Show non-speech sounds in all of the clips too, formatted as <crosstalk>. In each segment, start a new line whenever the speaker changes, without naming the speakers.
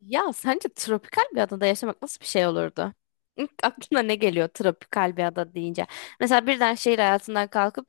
Ya sence tropikal bir adada yaşamak nasıl bir şey olurdu? İlk aklına ne geliyor tropikal bir ada deyince? Mesela birden şehir hayatından kalkıp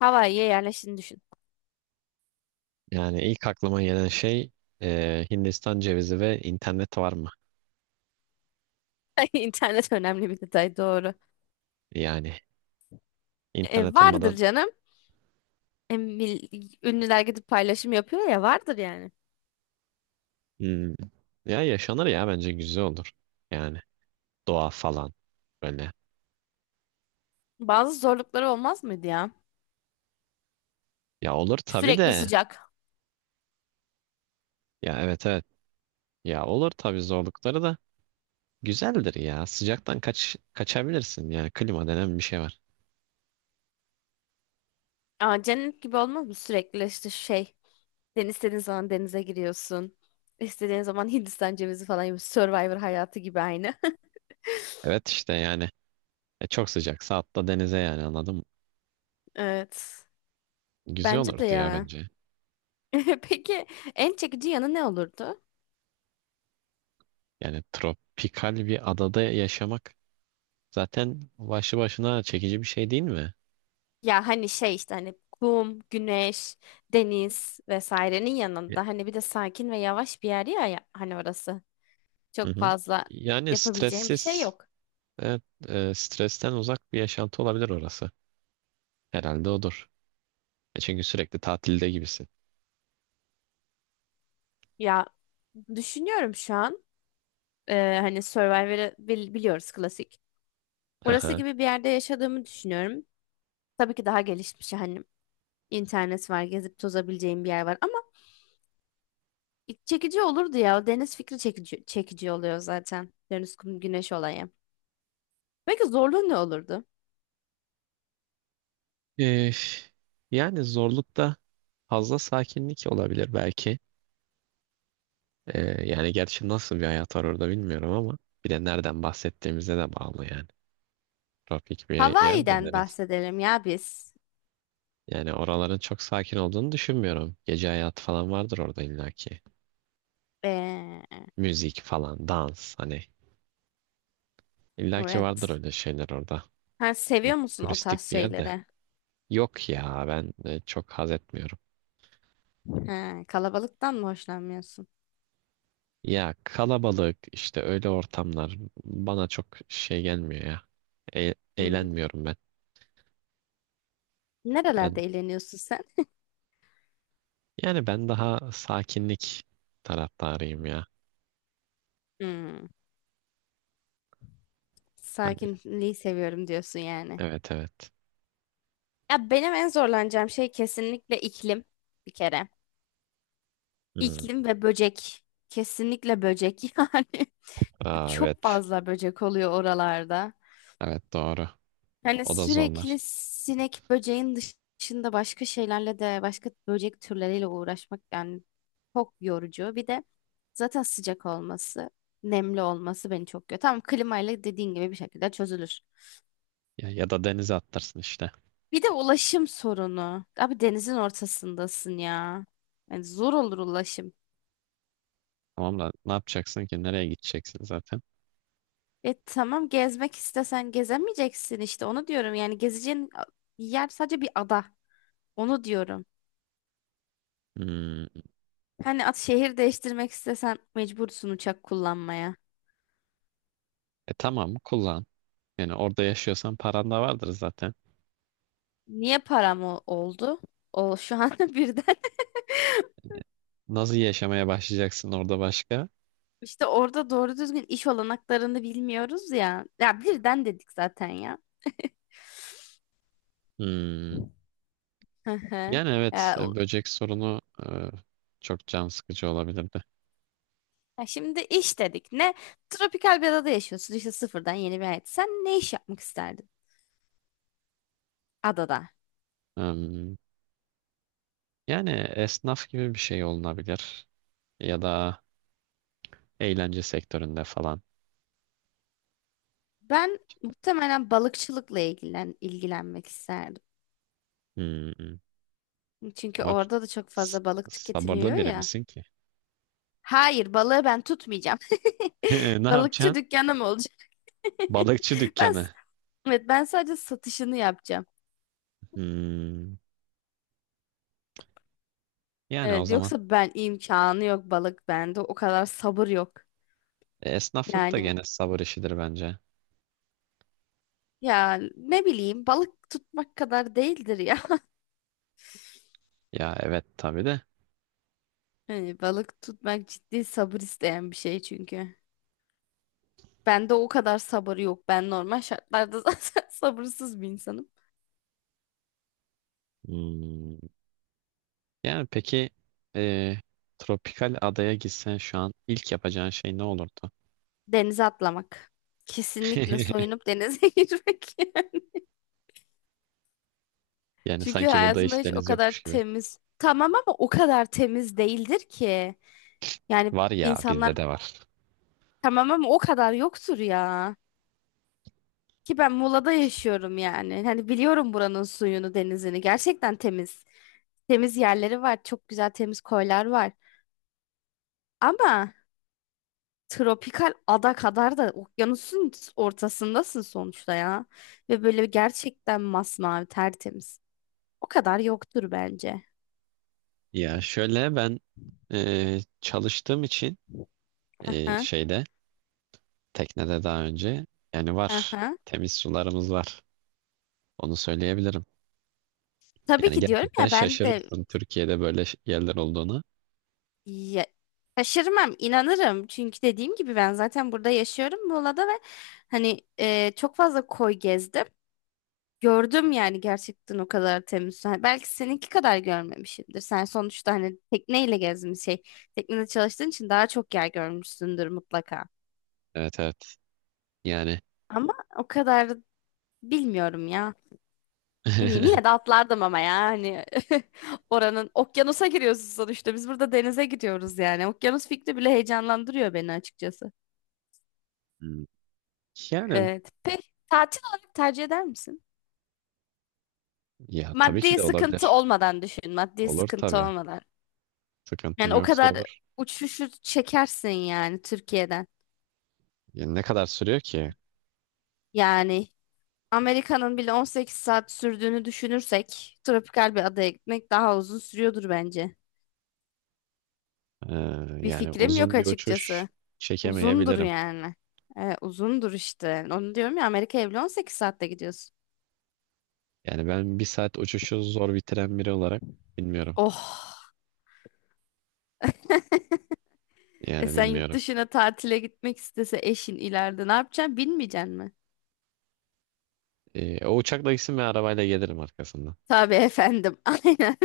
Hawaii'ye yerleştiğini düşün.
Yani ilk aklıma gelen şey Hindistan cevizi ve internet var mı?
<laughs> İnternet önemli bir detay, doğru.
Yani internet
Vardır
olmadan
canım. Ünlüler gidip paylaşım yapıyor ya, vardır yani.
hmm, ya yaşanır ya bence güzel olur. Yani doğa falan böyle.
Bazı zorlukları olmaz mıydı ya?
Ya olur tabii
Sürekli
de.
sıcak.
Ya evet evet. Ya olur tabii zorlukları da güzeldir ya. Sıcaktan kaçabilirsin yani klima denen bir şey var.
Aa, cennet gibi olmaz mı? Sürekli işte şey. Deniz, istediğin zaman denize giriyorsun. İstediğin zaman Hindistan cevizi falan gibi. Survivor hayatı gibi aynı.
Evet işte yani çok sıcaksa atla denize yani anladım.
<laughs> Evet.
Güzel
Bence de
olurdu ya
ya.
bence.
<laughs> Peki, en çekici yanı ne olurdu?
Yani tropikal bir adada yaşamak zaten başlı başına çekici bir şey değil mi?
Ya hani şey işte hani kum, güneş, deniz vesairenin
Ya-
yanında hani bir de sakin ve yavaş bir yer ya, ya hani orası.
Hı
Çok
hı.
fazla
Yani
yapabileceğim bir şey
stressiz,
yok.
evet, stresten uzak bir yaşantı olabilir orası. Herhalde odur. E çünkü sürekli tatilde gibisin.
Ya düşünüyorum şu an. Hani Survivor'ı biliyoruz, klasik.
Hı
Orası
hı.
gibi bir yerde yaşadığımı düşünüyorum. Tabii ki daha gelişmiş, hani internet var, gezip tozabileceğim bir yer var. Çekici olurdu ya. O deniz fikri çekici, çekici oluyor zaten. Deniz, kum, güneş olayı. Peki zorluğu ne olurdu?
E, Yani zorlukta fazla sakinlik olabilir belki. Yani gerçi nasıl bir hayat var orada bilmiyorum ama bir de nereden bahsettiğimize de bağlı yani. Tropik bir yer de
Hawaii'den
neresi?
bahsedelim ya biz.
Yani oraların çok sakin olduğunu düşünmüyorum. Gece hayatı falan vardır orada illaki.
Ee,
Müzik falan, dans hani. İlla ki vardır
evet.
öyle şeyler orada.
Ha, seviyor musun o tarz
Turistik bir yerde.
şeyleri?
Yok ya ben çok haz etmiyorum.
Ha, kalabalıktan mı hoşlanmıyorsun?
Ya kalabalık işte öyle ortamlar bana çok şey gelmiyor ya.
Hmm.
Eğlenmiyorum ben.
Nerelerde
Ben
eğleniyorsun sen?
Yani ben daha sakinlik taraftarıyım ya.
Hmm.
Hani
Sakinliği seviyorum diyorsun yani.
evet evet.
Ya benim en zorlanacağım şey kesinlikle iklim, bir kere.
Hmm.
İklim ve böcek. Kesinlikle böcek <laughs> yani.
Aa,
Çok
evet.
fazla böcek oluyor oralarda.
Evet doğru.
Yani
O da
sürekli
zorlar.
sinek böceğin dışında başka şeylerle de, başka böcek türleriyle uğraşmak yani çok yorucu. Bir de zaten sıcak olması, nemli olması beni çok yoruyor. Tamam, klimayla dediğin gibi bir şekilde çözülür.
Ya, ya da denize attırsın işte.
Bir de ulaşım sorunu. Abi denizin ortasındasın ya. Yani zor olur ulaşım.
Tamam da ne yapacaksın ki? Nereye gideceksin zaten?
E tamam, gezmek istesen gezemeyeceksin, işte onu diyorum. Yani gezeceğin yer sadece bir ada. Onu diyorum.
Hmm.
Hani at, şehir değiştirmek istesen mecbursun uçak kullanmaya.
E tamam kullan. Yani orada yaşıyorsan paran da vardır zaten.
Niye param oldu? O şu an <laughs> birden.
Nasıl yaşamaya başlayacaksın orada başka?
İşte orada doğru düzgün iş olanaklarını bilmiyoruz ya. Ya birden dedik zaten ya.
Hmm.
Hı hı.
Yani evet,
Ya, u-
böcek sorunu e, çok can sıkıcı olabilirdi.
Ya şimdi iş dedik. Ne? Tropikal bir adada yaşıyorsun. İşte sıfırdan yeni bir hayat. Sen ne iş yapmak isterdin adada?
Hmm. Yani esnaf gibi bir şey olunabilir. Ya da eğlence sektöründe falan.
Ben muhtemelen balıkçılıkla ilgilenmek isterdim.
Hmm.
Çünkü
Ama
orada da çok
s-
fazla balık
sabırlı
tüketiliyor
biri
ya.
misin ki?
Hayır, balığı ben tutmayacağım.
<laughs> Ne
<laughs> Balıkçı
yapacaksın?
dükkanım olacak. <laughs>
Balıkçı
Ben, s-
dükkanı.
evet, ben sadece satışını yapacağım.
Hmm. Yani o
Evet,
zaman
yoksa ben imkanı yok balık bende. O kadar sabır yok.
esnaflık da
Yani
gene sabır işidir bence.
ya ne bileyim, balık tutmak kadar değildir ya. <laughs>
Ya evet tabii de.
Hani balık tutmak ciddi sabır isteyen bir şey çünkü. Bende o kadar sabır yok. Ben normal şartlarda <laughs> zaten sabırsız bir insanım.
Hmm. Yani peki, e, tropikal adaya gitsen şu an ilk yapacağın şey ne olurdu?
Denize atlamak. Kesinlikle
<laughs>
soyunup denize <laughs> girmek.
Yani
Çünkü
sanki burada
hayatımda
hiç
hiç o
deniz
kadar
yokmuş gibi.
temiz, tamam ama o kadar temiz değildir ki. Yani
Var ya bizde
insanlar,
de var.
tamam ama o kadar yoktur ya. Ki ben Muğla'da yaşıyorum yani. Hani biliyorum buranın suyunu, denizini. Gerçekten temiz. Temiz yerleri var. Çok güzel temiz koylar var. Ama tropikal ada kadar da okyanusun ortasındasın sonuçta ya. Ve böyle gerçekten masmavi, tertemiz. O kadar yoktur bence.
Ya şöyle ben, çalıştığım için e,
Aha,
şeyde teknede daha önce, yani var,
aha.
temiz sularımız var. Onu söyleyebilirim.
Tabii
Yani
ki, diyorum
gerçekten
ya ben de.
şaşırırsın Türkiye'de böyle yerler olduğunu.
Ya, şaşırmam, inanırım. Çünkü dediğim gibi ben zaten burada yaşıyorum Muğla'da ve hani çok fazla koy gezdim. Gördüm yani, gerçekten o kadar temiz. Hani belki seninki kadar görmemişimdir. Sen sonuçta hani tekneyle gezmiş şey. Teknede çalıştığın için daha çok yer görmüşsündür mutlaka.
Evet evet yani.
Ama o kadar bilmiyorum ya. Ne bileyim, yine de
<laughs>
atlardım ama ya hani <laughs> oranın okyanusa giriyorsun sonuçta. Biz burada denize gidiyoruz yani. Okyanus fikri bile heyecanlandırıyor beni açıkçası.
Hmm. Yani
Evet. Peki tatil olarak tercih eder misin?
ya tabii ki
Maddi
de
sıkıntı
olabilir.
olmadan düşün. Maddi
Olur
sıkıntı
tabii.
olmadan.
Sıkıntım
Yani o
yoksa
kadar
olur.
uçuşu çekersin yani Türkiye'den.
Yani ne kadar sürüyor ki?
Yani Amerika'nın bile 18 saat sürdüğünü düşünürsek tropikal bir adaya gitmek daha uzun sürüyordur bence.
Ee,
Bir
yani
fikrim yok
uzun bir uçuş
açıkçası. Uzundur
çekemeyebilirim.
yani. Uzundur işte. Onu diyorum ya, Amerika'ya bile 18 saatte gidiyorsun.
Yani ben bir saat uçuşu zor bitiren biri olarak bilmiyorum.
Oh. E
Yani
sen yurt
bilmiyorum.
dışına tatile gitmek istese eşin ileride ne yapacaksın? Bilmeyeceksin mi?
O uçakla gitsin ve arabayla gelirim arkasından.
Tabii efendim. <laughs> Aynen.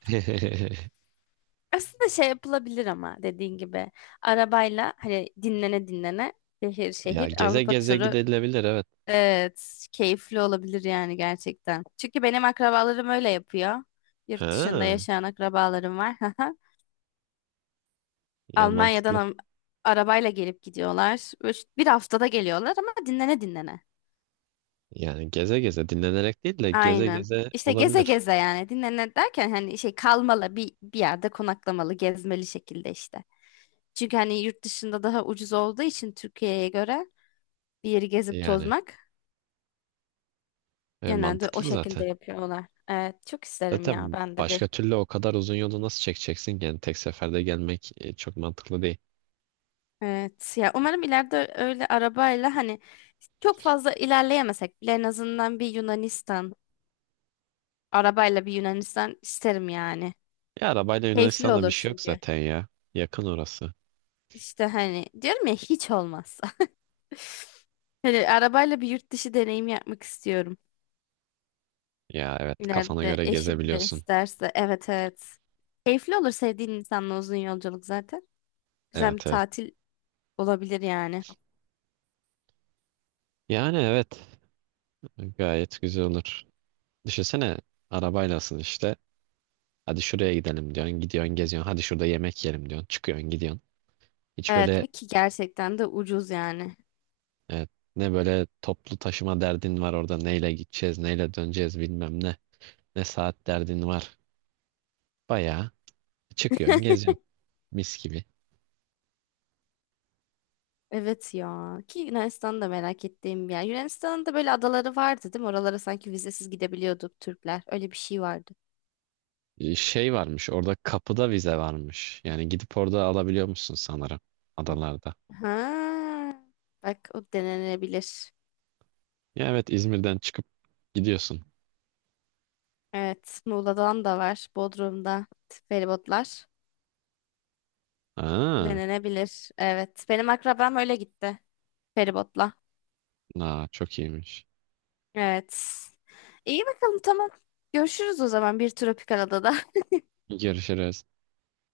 <laughs>
Aslında şey yapılabilir ama dediğin gibi arabayla hani dinlene dinlene şehir
Ya
şehir
geze
Avrupa
geze
turu,
gidilebilir evet.
evet, keyifli olabilir yani gerçekten. Çünkü benim akrabalarım öyle yapıyor. Yurt dışında
Ha,
yaşayan akrabalarım var. <laughs>
ya
Almanya'dan
mantıklı.
am- Arabayla gelip gidiyorlar. Üç, bir haftada geliyorlar ama dinlene dinlene.
Yani geze geze dinlenerek değil de geze
Aynen.
geze
İşte geze
olabilir.
geze, yani dinlene derken hani şey kalmalı, bir yerde konaklamalı, gezmeli şekilde işte. Çünkü hani yurt dışında daha ucuz olduğu için Türkiye'ye göre bir yeri gezip
Yani
tozmak genelde o
mantıklı
şekilde
zaten.
yapıyorlar. Evet, çok isterim ya
Zaten
ben de bir.
başka türlü o kadar uzun yolu nasıl çekeceksin ki? Yani tek seferde gelmek çok mantıklı değil.
Evet ya, umarım ileride öyle arabayla hani çok fazla ilerleyemesek bile en azından bir Yunanistan, arabayla bir Yunanistan isterim yani.
Ya arabayla
Keyifli
Yunanistan'da bir
olur
şey yok
çünkü.
zaten ya. Yakın orası.
İşte hani diyorum ya, hiç olmazsa. <laughs> Hani arabayla bir yurt dışı deneyim yapmak istiyorum.
Ya evet, kafana
İleride
göre
eşim de
gezebiliyorsun.
isterse. Evet evet. Keyifli olur sevdiğin insanla uzun yolculuk zaten. Güzel bir
Evet evet.
tatil olabilir yani.
Yani evet, gayet güzel olur. Düşünsene, arabaylasın işte. Hadi şuraya gidelim diyorsun. Gidiyorsun geziyorsun. Hadi şurada yemek yiyelim diyorsun. Çıkıyorsun gidiyorsun. Hiç
Evet
böyle
ve ki gerçekten de ucuz yani.
evet, ne böyle toplu taşıma derdin var orada. Neyle gideceğiz, neyle döneceğiz, bilmem ne. Ne saat derdin var. Bayağı çıkıyorsun
<laughs>
geziyorsun. Mis gibi.
Evet ya, ki Yunanistan'da merak ettiğim bir yer. Yunanistan'ın da böyle adaları vardı değil mi? Oralara sanki vizesiz gidebiliyorduk Türkler. Öyle bir şey vardı.
Şey varmış orada, kapıda vize varmış. Yani gidip orada alabiliyor musun sanırım, adalarda.
Ha, bak o denenebilir.
Ya evet, İzmir'den çıkıp gidiyorsun.
Evet Muğla'dan da var. Bodrum'da feribotlar
Aa,
denenebilir. Evet benim akrabam öyle gitti, feribotla.
aa çok iyiymiş.
Evet. İyi bakalım, tamam. Görüşürüz o zaman bir tropikal adada.
Görüşürüz.